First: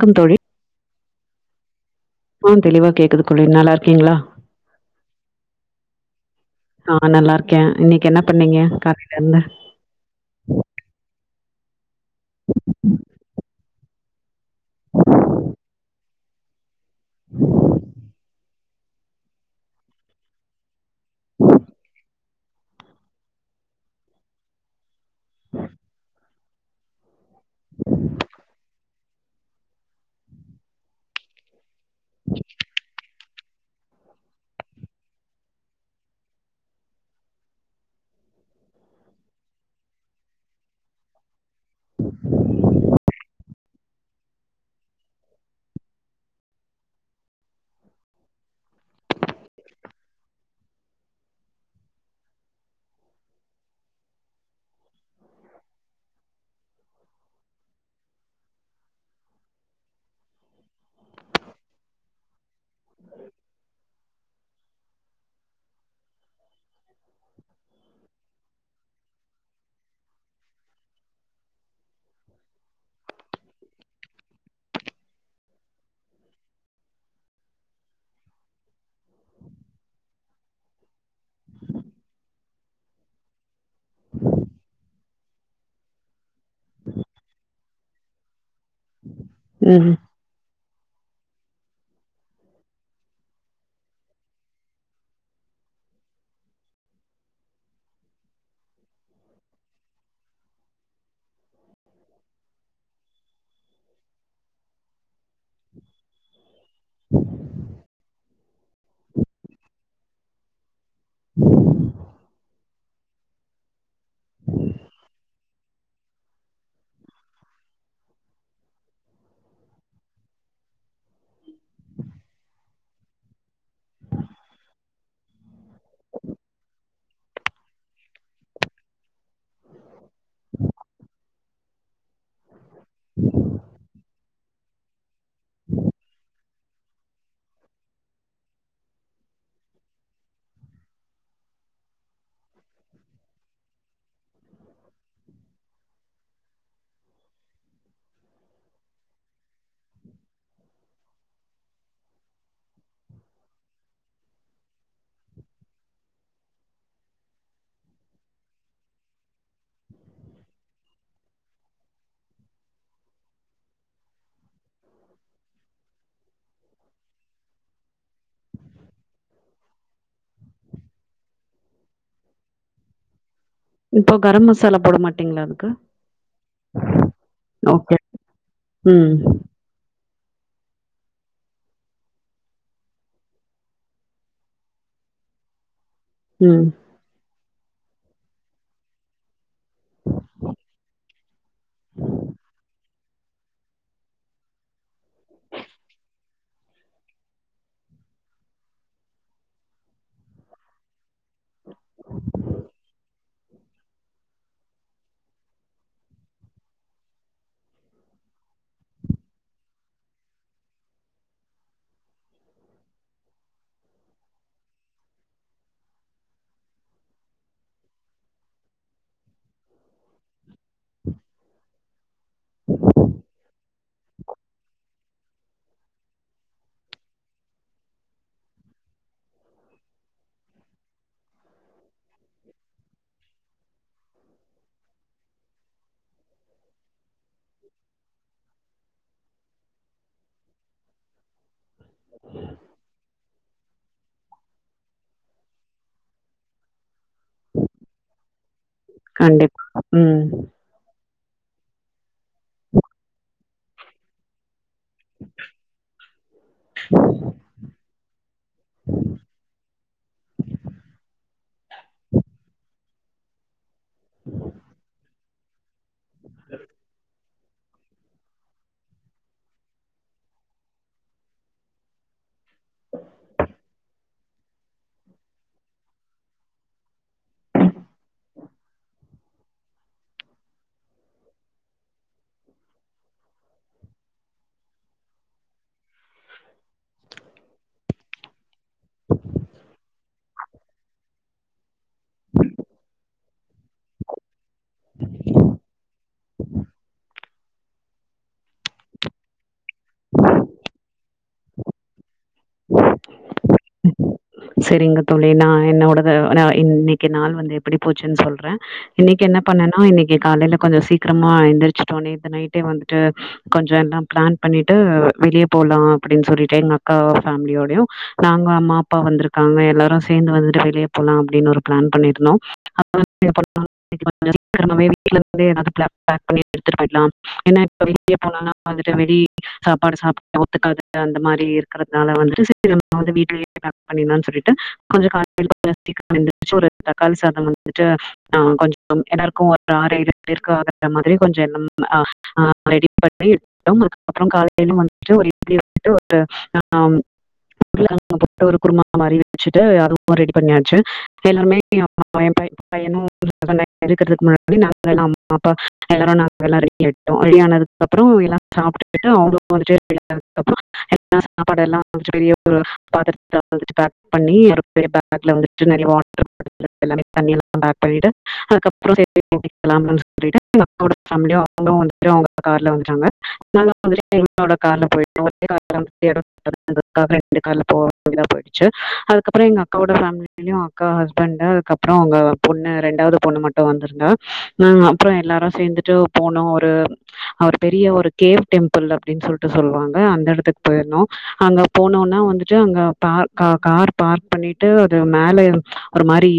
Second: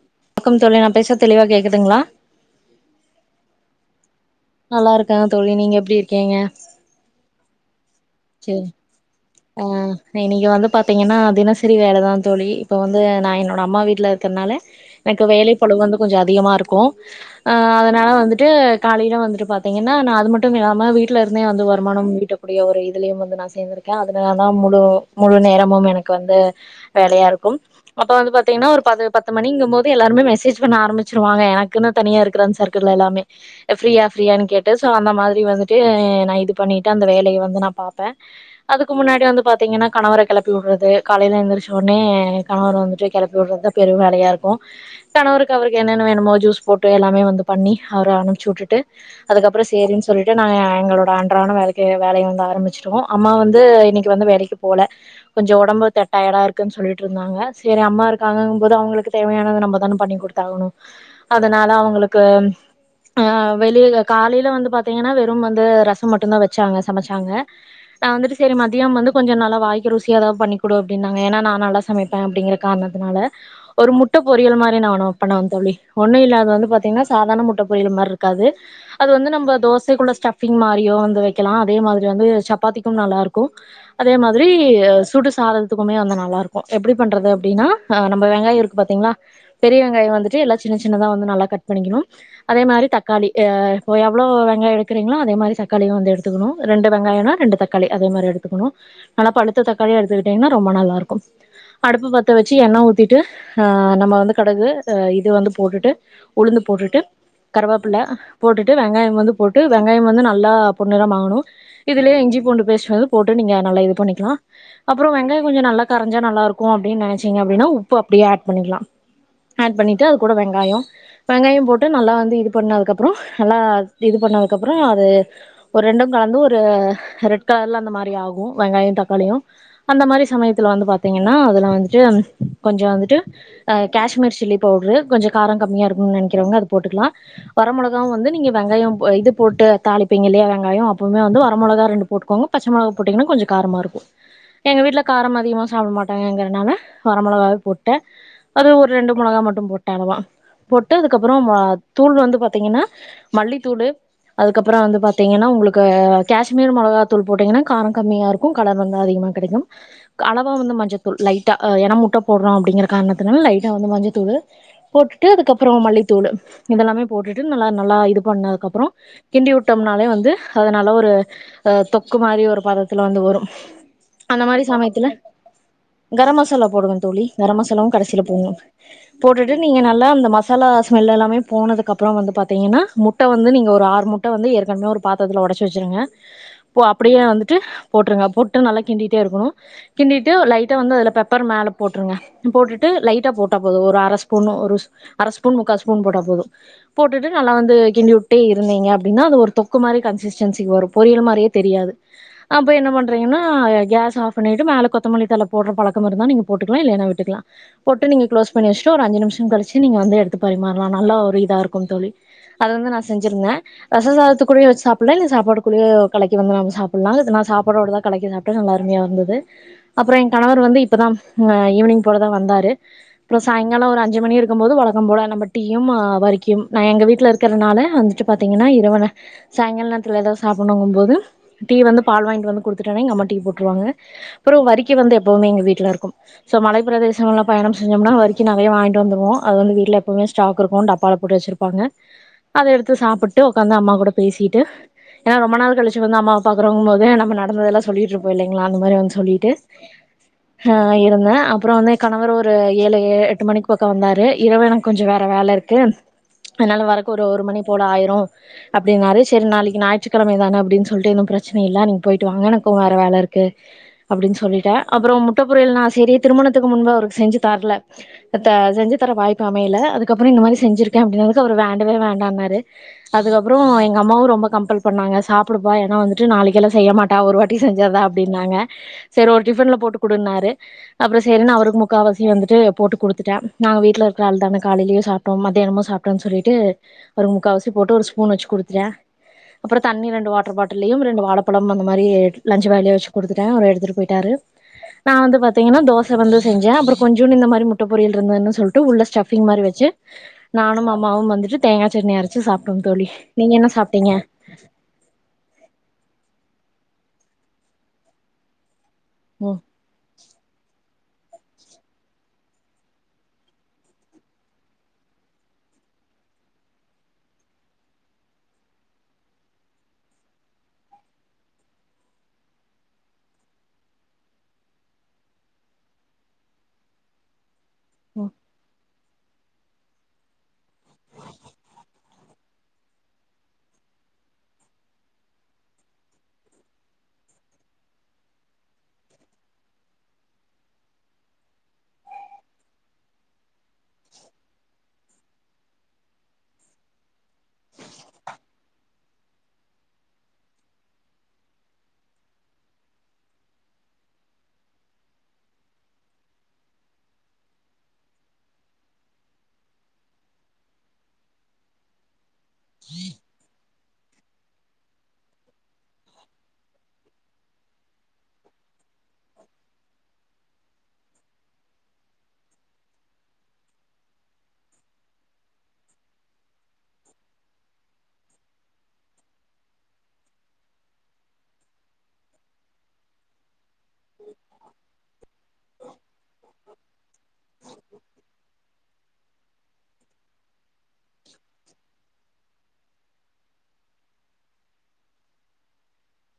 க்கம் தோழி கம் தோழி நா பேசற்து தெளிவா கேக்குதுங்களா ஆ தெளிவா கேக்குதுக்குளி நல்லாருக்கீங்களா நல்லா இருக்க தோழி நீங்க எப்டி இருக்கீங்க ஆ நல்லாருக்கே இன்னைக்கி என்ன சேரி பண்ணீங்க [unintelligible] ஆ நா இன்னைக்கி வந்து தினசரி வேலதா தோழி இப்ப வந்து நா என்னோட அம்மா வீட்ல இருக்கற்னால எனக்கு வேலை பழுவு வந்து கொஞ்ச அதிகமா இருக்கு அ அதனால வந்துட்டு காலையில வந்துட்டு பாத்தீங்கன்னா நா அது மட்டும் இல்லாம வீட்ல இருந்தே வந்து வருமானம் ஈட்டக்கூடிய ஒரு இதுலையு வந்து நா சேந்துரு கே அதனால தா முழு முழு நேரமும் எனக்கு வந்து வேலையா இருக் கும் அப்ப வந்து பாத்தீங்னா ஒரு பது பத் து மணிங்கும் போது எல்லாருமே மெசேஜ் பண்ண ஆரம்பிச்சிருவாங்க எனக்குன்னு தனியா இருக்கற அந்த சர்க்கிள் எல்லாமே ஃப்ரீயா ஃப்ரீயான்னு கேட்டு சோ அந்த மாதிரி வந்துட்டு நா இது பண்ணிட்டு அந்த வேலய வந்து நா பாப்ப அதுக்கு முன்னாடி வந்து பாத்தீங்கன்னா கணவர கெளப்பி வுட்றது காலையில எந்திரச்சி ஒனே கணவர வந்துட்டு கெளப்பி விட்றது பெரும் வேலயா இருக்கு கணவருக்கு அவருக்கு என்னென்ன வேணுமோ ஜூஸ் போட்டு எல்லாமே வந்து பண்ணி அவர அனுப்பிச்சு வுட்டுட்டு அதுக்கப்புற சேரின்னு சொல்லிட்டு நாங்க எங்களோட அன்றான வேலைக்கே வேலைய வந்து ஆரம்பிச்சிருவோ அம்மா வந் து இன்னைக்கி வந்து வேலைக்கு போல கொஞ்ச ஒடம்பு தட் டயாட இருக்குன்னு சொல்லிட்டு இருந்தாங்க செரி அம்மா இருக்காங்கும் போது அவங்களுக்கு தேவையானது நம்ம தான பண்ணி குடுக் தாகணு அதனால அவங்களுக்கு ஆ வெளில காலையில வந்து பாத்தீங்கனா வெறும் வந்து ரசம் மட்டுந்தா வச் வெச்சாங்க சமைச்சாங்க நா வந்துட்டு செரி மதியம் மட் வந்து கொஞ்ச நல்லா வாய்க்கு ருசியா எதாவது பண்ணி குடு அப்டினாங் ஏன்ன நா நல்லா சமைப்பே அப்டிங்கிற காரணத்தனால ஒரு முட்ட பொியல் மாரி நானு பண்ணுவ தோழி ஒண்ணு இல்லா அது வந்து பாத்தீங்னா சாதாரண முட்ட பொறியல் மாரி இருக்காது அது வந்து நம்ப தோசைக்குள்ள ஸ்டபிங் மாரியூ வந்து வெக்கலா அதே மாரி வந்து சப்பாத்திக்கு நல்லாருக்கு கு அதே மாதிரி சுடு சாதத்துக்குமே வந்து நல்லாயிருக்கு எப்டி பண்ணுறது அப்டின்னா நம்ம வெங்காய இருக்கு பாத்தீங்களா பெரிய ம். வெங்காயம் வந்துட்டு எல்லா சின்ன சின்னதா வந்து நல்லா கட் பண்ணிக்கணும் அதே மாரி தக்காளி ஆ இப்போ எவ்வளோ வெங்காயோ எடுக்கறீங்களோ அதே மாரி தக்காளியு வந்து எடுத்துக்குணு ரெண்டு வெங்காயனா ரெண்டு தக்காளி அதே மாரி எடுத்துக்கணு நல்லா பழுத்த தக்காளியா எடுத்துக்கிட்டீங்கனா ரொம்ப நல்லா இருக்கு அடுப்பு பத்த வச்சி எண்ண ஊத்திட்டு அஹ் நம்ம வந்து கடுகு அ இது வந்து போட்டுட்டு உளுந்து போட்டுட்டு கருவேப்புள்ள போட்டுட்டு வெங்காயம் வந்து போட்டு வெங்காயம் வந்து நல்லா பொண்ணிறமாகுனு இதுலேயு இஞ்சி பூண்டு பேஸ்ட் வந்து போட்டு நீங்க நல்லா இது பண்ணிக்கலா அப்புறம் வெங்காய கொஞ்ச நல்லா கரஞ்சா நல்லா இருக்கு அப்டினு நெனைச்சீங்க அப்டின உப்பு அப்டியே யேட் பண்ணிக்கலா ஆட் பண்ணிட்டு அது கூட வெங்காயோ வெங்காயம் போட்டு நல்லா வந்து இது பண்ணதுக்கப்புற நல்லா இது பண்ணதுக்கப்புற அது ஒரு ரெண்ம் கலந்து ஒரு ரெட் கலர்ல அந்த மாதிரி ஆகு வெங்காயோ தக்காளியு அந்த மாதிரி சமயத்துல வந்து பாத்தீங்கன்னா அதுல வந்துட்டு கொஞ்ச வந்துட்டு அ காஷ்மீர் சில்லி பவுடரு கொஞ்ச காரோ கம்மியா இருக்கும்னு நினைக்கிறவங்க அது போட்டுக்கலா வர மிளகாவும் வந்து நீங்க வெங்காயம் இது போட்டு தாளிப்பீங்க இல்லையா வெங்காயோ அப்பமே வந்து வர மொளகா ரெண்டு போட்டுக்கோங்க பச்சை மொளகா போட்டீங்கன்னா கொஞ்சோ காரமா இருக்கு எங்க வீட்டுல காரம் அதிகமா சாப்பிட மாட்டாங்கிறதுனால வரமளகாவே போட்டேன் அது ஒரு ரெண்டு மொளகா மட்டும் போட்டே அளவா போட்டு அதுக்கப்புறம் மொளகா தூள் வந்து பாத்தீங்கன்னா மல்லித்தூளு அதுக்கப்புறம் வந்து பாத்தீங்கன்னா உங்களுக்கு காஷ்மீர் மொளகா தூள் போட்டீங்கன்னா காரம் கம்மியா இருக்கும் கலர் வந்து அதிகமா கிடைக்கும் அளவா வந்து மஞ்சத்தூள் லைட்டாக ஏன்னா முட்டை போடுறோம் அப்படிங்கிற காரணத்தினால லைட்டாக வந்து மஞ்சத்தூளு போட்டுட்டு அதுக்கப்புறம் மல்லித்தூளு இதெல்லாமே போட்டுட்டு நல்லா நல்லா இது பண்ணதுக்கப்புறம் கிண்டி விட்டம்னாலே வந்து அது நல்லா ஒரு அஹ் தொக்கு மாரி ஒரு பதத்துல வந்து வரும் இப்போ அந்த கரம் மாதிரி மசாலா போட சமயத்துல மாட்டீங்களா அதுக்கு கரம் மசாலா போடுவோ தோழி கரம் மசாலவும் ஓகே. கடைசில ம். போட்டு டு நீங்க நல்லா அந்த மசாலா ஸ்மெல் எல்லாமே போனதுக்கு அப்புறம் வந்து பாத்தீங்கன்னா முட்ட வந்து நீங்க ஒரு ஆறு முட்ட ட்ட வந்து ஏற்கனவே ஒரு பாத்ரதத்துல உடைச்சு வச்சிருங்க ம் போ அப்டியே வந்துட்டு போட்டருங்க போட்டு நல்லா கிண்டிட்டே இருக்கணும் கிண்டிட்டு லைட்டா வந்து அதுல பெப்பர் மேலே போட்டுருங்க போட்டுட்டு லைட்டா போட்டா போதும் ஒரு அரை ஸ்பூன் ஒரு அரை ஸ்பூன் முக்கால் ஸ்பூன் போட்டா போதும் போட்டுட்டு நல்லா வந்து கிண்டி விட்டே இருந்தீங்க அப்டின்னா அது ஒரு தொக்கு மாரி கன்சிஸ்டன்சிக்கு வரும் பொரியல் மாரி தெரியாது அப்போ என்ன பண்றீங்கன்னா கேஸ் ஆஃப் பண்ணிட்டு மேலே கொத்தமல்லி தலை போடுற பழக்கம் இருந்தா நீங்க போட்டுக்கலாம் இல்லைன்னா விட்டுக்கலாம் போட்டு நீங்க குளோஸ் பண்ணி வச்சுட்டு ஒரு அஞ்சுநிமிஷம் களிச்சு நீங்க வந்து எடுத்து பரிமாறலாம் நல்ல ஒரு இதா இருக்கும் தோழி அத வந்து நான் செஞ்சிருந்தேன் ரச சாதத்துக்குள்ளைய வச்ச சாப்டலாம் இல்ல சாப்பாடு கூள்ளயே கலக்கி வந்து நம சாப்பிடலாம் இது ந சாப்போட தான் கலக்கி சாப்பிட்டே நல்ல அருமைய இருந்தது அப்புறம் என் கணவர் வந்து இப்பதான் ஹம் ஈவ்னிங் போலதான் வந்தாரு அப்புறம் சாயங்காலம் ஒரு அஞ்சு மணி இருக்கும்போது வழக்கம் போல நம்ம டீயும் வர்கியும் நான் எங்க வீட்டில இருக்கிறனால வந்துட்டு பாத்தீங்கன்னா இரவன சாயங்கால நேத்தில ஏதாவது சாப்பிடங்கும் போது டீ வந்து பால் வாங்கிட்டு வந்து குடுத்திட்டேனா எங்க அம்மா டீ போட்ருவாங்க அப்புறம் வர்கி வந்து எப்பவுமே எங்க வீட்டுல இருக்கும் சோ மலை பிரதசங்கள்ல பயணம் செஞ்சோம்னா வர்கி நறைய வாங்கிட்டு டு வந்துருவோம் அது வந்து வீட்டுல எப்பமே ஸ்டாக் இருக்கும் டப்பால போட்டு வச்சிருப்பாங்க அதை எடுத்து சாப்பிட் டு உட்காந்து அம்மா கூட பேசிட்டு ரொம்ப நாள் கழிச்சி வந்து அம்மாவ பாக்குறோங்கு போதே நம்ம நடந்ததெல்லாம் சொல்லிட்டு இரும் போ இல்லங்களா அந்த மாரி வந்து சொல்லிட்டு கண்டிப்பா. ம். ஹ இருந்தேன் அப்புறம் வந்து கணவர் ஒரு ஏழு எட்டு மணிக்கு பக்கம் வந்தாரு இரவு எனக்கு கொஞ்சம் வேற வேலை இருக்கு அதனால வரக்கு ஒரு ஒரு மணி போல ஆயிரும் அப்டினாரு சரி நாளைக்கு ஞாயிற்றுக்கிழமை தான அப்படின்னு சொ பிரச்சனை இல்ல நீங்க போயிட்டு வாங்க எனக்கும் வேற வேலை இருக்கு அப்படின்னு சொல்லிட்டே அப்புறம் முட்டப் பொரியல் நான் சரி திருமணத்துக்கு முன்பு அவருக்கு செஞ்சு தரல செஞ்சி தர வாய்ப்பு அமயல அதுக்கப்புறம் இந்த மாரி செஞ்சிருக்கே அப்படினதுக்கு அவர் வேண்டவே வேண்டான்னாரு அதுக்கப்றோ எங்க அம்மாவு ரொம்ப கம்பல் பண்ணாங்க சா [unintelligible] ஏனா வந்ட்டு நாளைக்கெலா செய்யமாட்டா ஒரு வாட்டி செஞ்சதுதா அப்டின்னாங்க சேரி ஒரு டிஃபன்ல போட்டு குடுனாரு அப்றோ சேரின் அவருக் முக்காவாசியு வந்துட்டு போட்டு குடுத்ட்டே நாங்க வீட்ல இருக்கற தான காலைலயு சாப்ட்டு மதியானமு சாப்டுவானு சொல்லிட்டு ஒரு முக்காவசி போட்டு ஒருஸ்பூன் வச்சு குடுத் ஏ அப்றோ தண்ணி ரெண்டு லியும் ரெண்டு வாழைப்பழம் அந்த மாரி லன்சு வேலைய வெச்சு குத்துட்டன் அவர் எடுத்துட் போயிட்டாரு நான் வந்து பாத்தீங்கன்னா தோச வந்து செஞ்சே அப்றோ கொஞ்சம்ன்னு இந்த மாதி முட்ட பொரியல் இருந்ததுன்னு சொல்லிட்டு டு உள்ள ஸ்டஃபிங் மாரி வச்சு நானும் அம்மாவும் வந்துட்டு தேங்கா சட்னி அரைச் சு சாப்டோம் தோழி நீங்க என்ன சாப்டீங்க சரிங்க தோழி நான் என்னோடது நா இன்னைக்கு நாள் வந்து எப்படி போச்சுன்னு சொல்றேன் இன்னைக்கு என்ன ம் பண்ணனா இன்னைக்கு காலையில கொஞ்சம் சீக்கிரமா எந்திருச்சுட்டோம் நேத்து நைட்டே வந்துட்டு கொஞ்சம் எல்லாம் பிளான் பண்ணிட்டு வெளியே போலாம் அப்படின்னு சொல்லிட்டு எங்க அக்கா ஃபேமிலியோடையும் நாங்க அம்மா அப்பா வந்துருக்காங்க எல்லாரு சேந்து வந்ட்டு வெளியே போலா அப்டின் ஒரு ப்ளான் பண்ணிருந்தோ அப்ப [inaudible] திரும்ப வீட்லருந்தே எல்லா பேக் பண்ணி எடுத்துட்டு போய்டலா ஏனா இப்ப வெளிய ம் போனனா வந்து வெளி சாப்பாடு சாப்புட்டா ஒத்துக்காது அந்த மாரி இருக்கறதுனால வந்துட்டு சரி நம்ம வந்து வீட்லயே பண்ணிர்லா சொல்லிட்டு கொஞ்சம் கால் [inaudible] ஒரு தக்காளி சாதம் வந்துட்டு ஆ கொஞ்சம் எல்லாருக்கு ஒரு ஆறு ஏழு பேருக்கு வர்ற மாதிரி கொஞ்ச எல்லாஹ் ஹ் ரெடி பண்ணி அதுக்கப்றோ காலைல வந்துட்டு ஒரு இட்லி வந்துட்டு ஒரு ஆ அந்த மாரி வெச்சிட்டு அதுவு ரெடி பண்யாச்சு எல்லாருமே எ பைய்யனு இருக்கிறதுக் முன்னாடி நா அப்றோ எல்லாரு நாங்கெல்லா ரெடி ஆயிட்டோ ரெடி ஆனதுக் அப்றோ எல்லா சாப்ட்டுட்டு அவ்ளோ முடிஞ்சதுக்கப்றோ எல்லா சாப்பாடு எல்லா கொஞ்சோ பெரிய ப பாத்ரத் ரத்துல பேக் பண்ணி ஒரு பெரிய பேக்ல வந்துட்டு நெரய வாட்டர் தண்ணியெல்லா பேக் பண்ணிட்டு அதுக்கப்றோ சேந்து [unintelligible] சொல்லிட்டு அக்காவோட பேமிலியு அவுங்ளு வந்துட்டு அவுங்க கார்ல வந்துட்டாங்க நாங்க பேமிலியு எங்ளோட கார்ல போயிட்டோ [unintelligible] போ வேண்டிதா போயிச்சு அதுக்கப்றோ எங்கக்காவோட பேமிலி அக்கா ஹஸ்பண்ட் அதுக்கப்றோ அவுங்க பொண்ணு ரெண்டாவது பொண்ணு மட்டு வந்திருந்தா நா அப்றோ எல்லாரு சேந்துட்டு போனோ ஒரு அவர் பெரிய ஒரு கேவ் டெம்பிள் அப்டின் சொல்லிட்டு சொல்வாங்க அந்த இடத்துக்கு போயிருந்தோ அங்க போனோனே வந்துட்டு அங்க பா கார் பார்க் பண்ணிட்டு அது மேல ஒரு மாரி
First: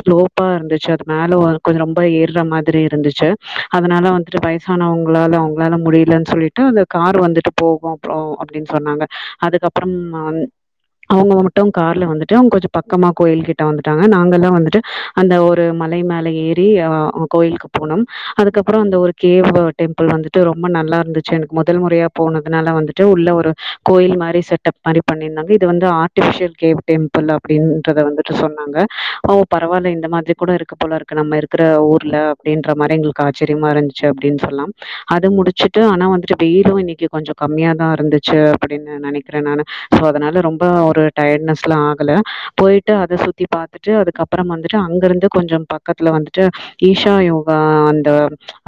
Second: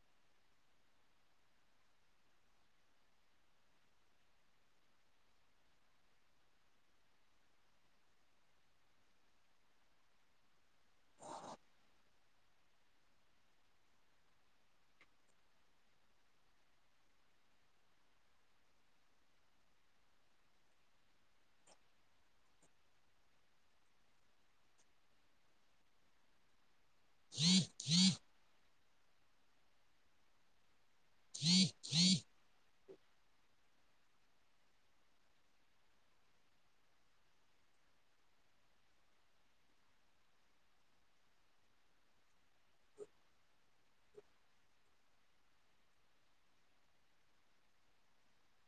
ஸ்லோப்பா இருந்துச்சு அது மேல கொஞ்ச ரொம்ப ஏர்ற மாதிரி இருந்துச்சு அதனால வந்துட்டு வயசானவங்ளால அவுங்ளால முடியலன் சொல்லிட்டு அந்த கார் வந்துட்டு போகும் போகு அப்டின் சொன்னாங்க அதுக்கப்றோ நா அவுங்க மட்டு கார்ல வந்துட்டு அவங் கொஞ்ச பக்கமா கோயில் கிட்ட வந்துட்டாங்க நாங்கல்லா வந்துட்டு அந்த ஒரு மலை மேல ஏறி அ கோயிலுக்கு போனோம் அதுக்கப்றோ அந்த ஒரு கேவ் டெம்பிள் வந்துட்டு ரொம்ப நல்லா இருந்துச்சு முதல் முறையா போனதுனால வந்துட்டு உள்ள ஒரு கோயில் மாரி செட்அப் மாரி பண்ணிருந்தாங்க இது வந்து ஆர்டிபிசியல் கேவ் டெம்பிள் அப்டின்றத வந்துட்டு சொன்னாங்க பரவாயில்ல இந்த மாதிரி கூட இருக்கு போல இருக்கு நம்ம இருக்கிற ஊர்ல அப்டின் ற மாரி எங்ளுக்கு ஆச்சிரியமா இருந்துச்சு அப்டின் சொல்லா அது முடிச்சுட்டு ஆனா வந்ட்டு வெயிலு இன்னைக்கு கொஞ்ச கம்மியாதா இருந்துச்சு அப்டின் நெனைக்றே நானு சோ அதனால ரொம்ப ஒரு டயட்னஸ்லா ஆகல போயிட்டு அத சுத்தி பாத்துட்டு அதுக்கப்புறம் வந்துட்டு அங்க இருந்து கொஞ்சம் பக்கத்துல வந்துட்டு ஈஷா யோகா அந்த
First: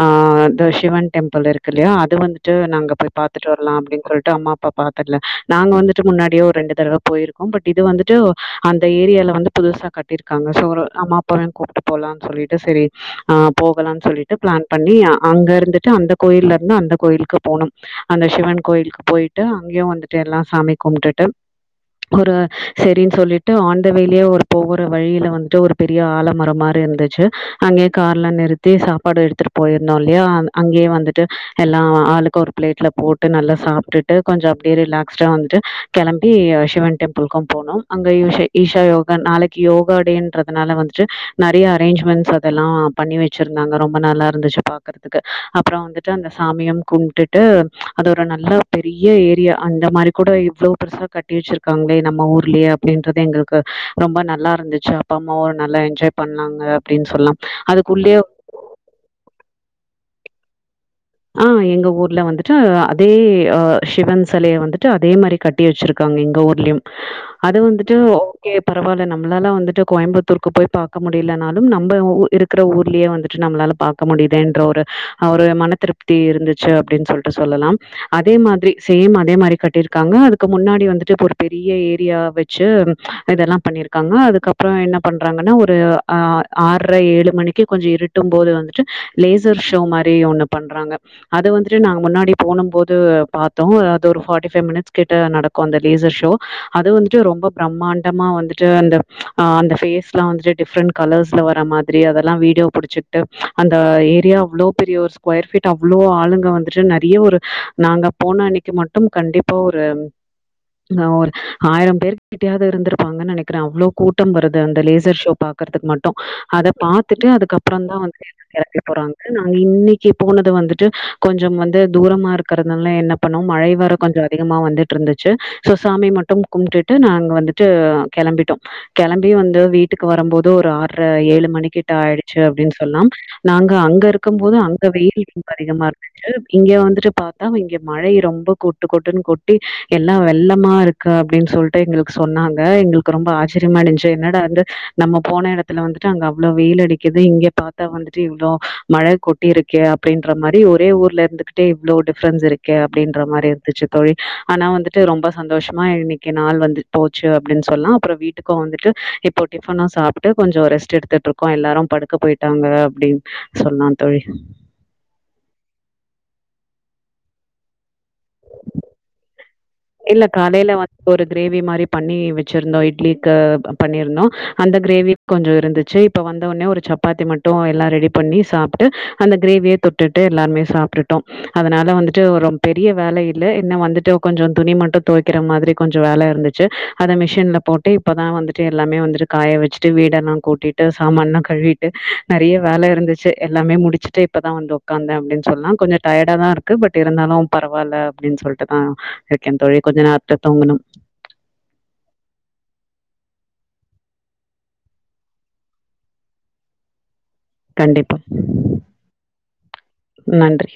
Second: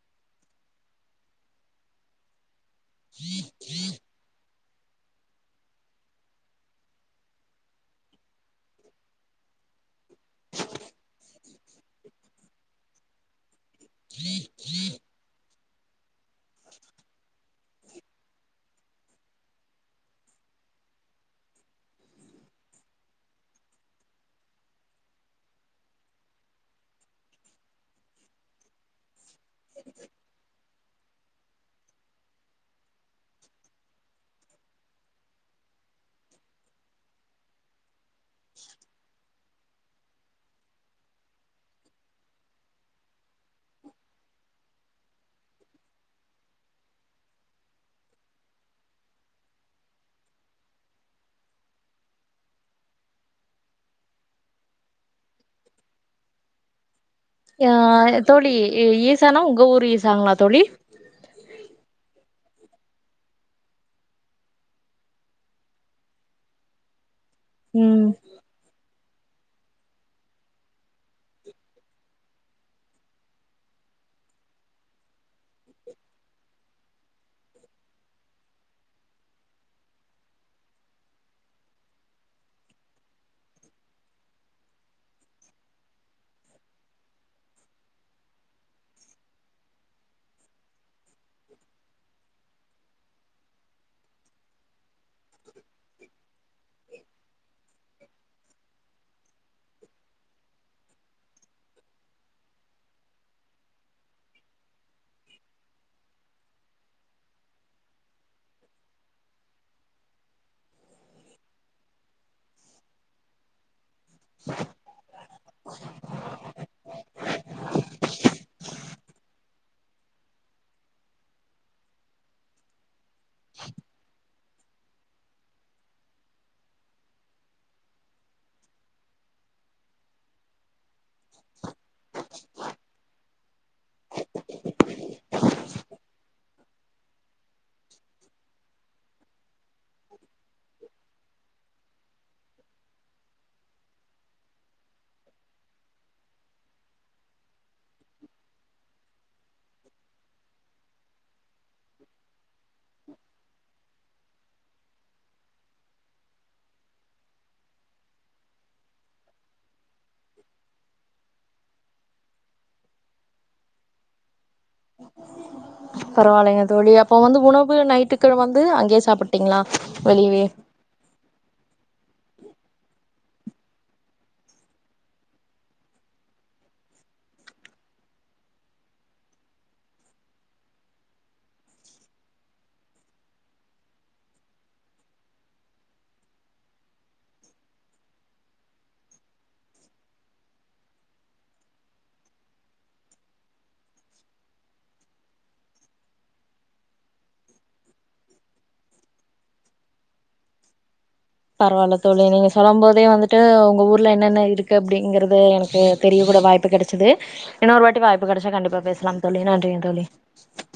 ஆ அந்த சிவன் டெம்பிள் இருக்கு இல்லையா அது வந்ட்டு நாங்க பாத்துட்டு வர்லா அப்டின் சொல்லிட்டு அம்மா அப்பா பாத்ததுல நாங்க வந்துட்டு முன்னாடியே ஒரு ரெண்டு தடவ போயிருக்கோ பட் இது வந்துட்டு அந்த ஏரியால வந்து புதுசா கட்டிருக்காங்க [unintelligible] அம்மா அப்பாவயு கூப்ட்டு போலான்னு சொல்லிட்டு சரி ஆ போகலான்னு சொல்லிட்டு பிளான் பண்ணி அ அங்க இருந்துட்டு அந்த கோயில்ல இருந்து அந்த கோயிலுக்கு போணோம் அந்த சிவன் கோயிலுக்கு போயிட்டு அங்கயு வந்துட்டு எல்லா சாமி கும்ட்டுட்டு ஒரு சரின்னு சொல்லிட்டு ஆன் த வே லயே ஒரு போகிற வழியில வந்துட்டு ஒரு பெரிய ஆலமரோ மாரி இருந்துச்சு அங்கயே கார்லா நிறுத்தி சாப்பாடு எடுத்துட்டு போயிருந்தோ இல்லையா அங் அங்கயே வந்துட்டு எல்லா ஆளுக்கு ஒரு பிளேட்ல போட்டு நல்லா சாப்ட்டுட்டு கொஞ்ச அப்டியே ரிலாக்ஸ்டா வந்துட்டு கெளம் பி சிவன் டெம்பிளுக்கு போனோ அங்க ஈஷா ஈஷா யோகா நாளைக் கி யோகா டேன்றதுனால வந்துட்டு நெறைய அரேஞ்ச்மெண்ட்ஸ் அதெல்லா பண்ணி வச்சிருந்தாங்க ரொம்ப நல்லா இருந்துச்சு பா இருக்கு அப்புறம் வந்துட்டு அந்த சாமிய கும்ட்டுட்டு அத ஒரு நல்ல பெரிய ஏரியா அந்த மாரி கூட இ்வ்ளோ பெர்சா கட்டி வெச்சிருக்காங்ளே நம்ம ஊர்லயே அப்டின்றது எங்ளுக்கு ரொம்ப நல்லா இருந்துச்சு அப்பா அம்மாவ ஒரு நல்லா என்ஜாய் பண்ணாங்க அப்டின்னு சொல்லாம் யா தோழி ஈ ஈசானா உங்க ஊரு ஈசாங்களா தோழி ஆ எங்க ஊர்ல வந்துட்டு அதே ஆ சிவன் செலைய வந்துட்டு அதே மாரி கட் ட்டி வச்சிருக்காங்க எங்க ஊர்லயும் அது வந்துட்டு ம் கே பரவால்ல நம்மளால வந்துட்டு கோயம்புத்தூருக்கு போய் பாக்க முடியலன்னாலு நம்ப உ ஊர் இரு க்கிற ஊர்லயே வந்துட்டு நம்மளால பாக்க முடியுதேன்ற ஒரு ஆ ஒரு மன திருப் ட்டி இருந்துச்சு அப்டின்னு சொல்ட்டு சொல்லலாம் அதே மாதிரி சேம் அதே மாரி கட்டிருக்காங்க அதுக்கு முன்னாடி வந்துட்டு இப்ப ஒரு பெரிய ஏரியா வச்சு இதெல்லா பண்ணிருக்காங்க அதுக்கப்றோ என்ன பண்றாங்கன்னா ஒரு ஆ ஆறர ஏழு மணிக்கி கொஞ்ச இருட்டும் போது வந்துட்டு லேசர் ஷோ மாரி ஒண்ணு பண்றாங்க அது வந்துட்டு நாங்க முன்னாடி போணும் போது பாத்தோ அது ஒரு ஃபாட்டி ஃபைவ் மினிட்ஸ் கிட்ட நட க்கு அந்த லேசர் ஷோ அது வந்துட்டு ரொம்ப பிரம்மாண்டமா வந்துட்டு அந்த ஆ அந்த ஃபேஸ்லா வந்துட்டு டிஃப்ரெண்ட் கலர்ஸ்ல வர்ற மாதிரி அதெல்லா வீடியோ புடிச்சிட்டு அந்த ஏரியா அவ்ளோ பெரிய ஒரு ஸ்கொயர் ஃபீட் டு அவ்ளோ ஆளுங்க வந்துட்டு நெறைய ஒரு நாங்க போன அன்னைக்கி மட்டும் கண்டிப்பா ஒரு ஆ ஒரு ஆயிரம் பேருக்கு கிட்டயாவது இருந்திருப்பாங்கன்னு நெனைக்கிறே அவ்ளோ கூட்டம் வருது அந்த லேசர் ஷோ பாக்குறதுக்கு மட்டு அத பாத்துட்டு அதுக்கப்புறந்தா வந்து எல்லாரு கெளம்பி போறாங்க நாங்க இன்னைக்கி போனது வந்துட்டு கொஞ்சம் வந்து தூரமா இருக்கிறதுனால என்ன பண்ணோ மழை வேற கொஞ்சோ அதிகமா வந்து ட்ருந்துச்சு சோ சாமி மட்டு கும்ட்டுட்டு நாங்க வந்துட்டு கெளம்பிட்டோ கெளம்பி வந்து வீட்டுக்கு வரும்போது ஒரு ஆறர ஏழு மணிக்கிட்ட ஆயிருச்சு அப்டின்னு சொல்லலாம் நாங்க அங்க இருக்கும் போது அங்க வெயில் ரொம்ப அதிகமா இருந்து து இங்க வந்துட்டு பாத்தா இங்க மழை ரொம்ப கொட்டு கொட்டுன்னு கொட்டி எல்லா வெள்ளமா இருக் கு அப்டின் சொல்ட்டு எங்களுக்கு சொன்னாங்க எங்களுக்கு ரொம்ப ஆச்சரியமா இருந்ச்சு என்னடா வந்து நம்ம போன எடத்துல வந்துட்டு அங்க அவ்ளோ வெயில் அடிக்குது இங்க பாத்தா வந்துட்டு இவ்ளோ மழ கொட் டிருக்கே அப்டின்ற மாரி ஒரே ஊர்ல இருந்துக்கிட்டே இவ்ளோ டிஃப்ரன்ஸ் இருக்கே அப்டின்ற மாரி இருந்துச்சு தோழி ஆனா வந்துட்டு ரொம்ப சந்தோஷமா இன்னைக்கி நாள் வந்து போச்சு அப்டின்னு சொல்லலா அப்புற வீட்டுக்கு வந்துட்டு இ ப்போ டிஃபனு சாப்ட்டு கொஞ்சோ ரெஸ்ட் எடுத்துட்ருக்கோ எல்லாரு படுக்க போயிட்டாங்க அப்டின்னு சொல்லாந் தோழி பரவால்லைங்க தோழி அப்போ வந்து உணவு நைட்டுக்கு வந்து அங்கயே சாப்புட்டீங்களா இல்ல காலைல வ ஒரு கிரேவி மாரி பண்ணி வெச்சிருந்தோ இட்லிக்கு அ பண்ணிருந்தோ அந்த கிரேவி கொஞ்சோ இருந்துச்சு இப்ப வந்தவுடனே ஒரு சப்பாத்தி மட்டு எல்லா ரெடி பண்ணி சாப்ட்டு அந்த கிரேவியே தொ ட்டுட்டு எல்லாருமே சாப்ட்டுட்டோ அதனால வந்துட்டு ஒரு ரொம் பெரிய வேல இல்ல என்ன வந்துட்டு கொஞ்சோ துணி மட்டு தொவைக்கிற மாதிரி கொஞ்சோ வேல இருந்துச்சு அத மிஷின்ல போட்டு இப்பதா வந்துட்டு எல்லாமே வந்துட்டு காய வச்சுட்டு வீடெல்லா கூட்டிட்டு சாமான்லா கழுவிட்டு நறையா வேல இருந்துச்சு எல்லாமே முடிச்சுட்டு இப்பதா வந்து உக்காந்தே அப்டின்னு சொல்லலா கொஞ்சோ டயடா தா இருக்கு பட் இருந்தாலு பரவாயில்ல அப்டின்னு சொல்லிட்டுதா இருக்கே தோழி கொஞ்ச நேர்த்த தூங்கணு பரவாயில்ல தோழி நீங்க சொல்லும் போதே வந்துட்டு உங்க ஊர்ல என்னென்ன இருக்கு அப்டிங்கறது எனக்கு தெரிய கூட வாய்பு கெடைச்சது இன்னாரு வாட்டி கண்டிப்பா வாய்பு கெடைச்சா கன்டிப்பா பேசலாம் தோழி நன்றிங் தோழி நன்றி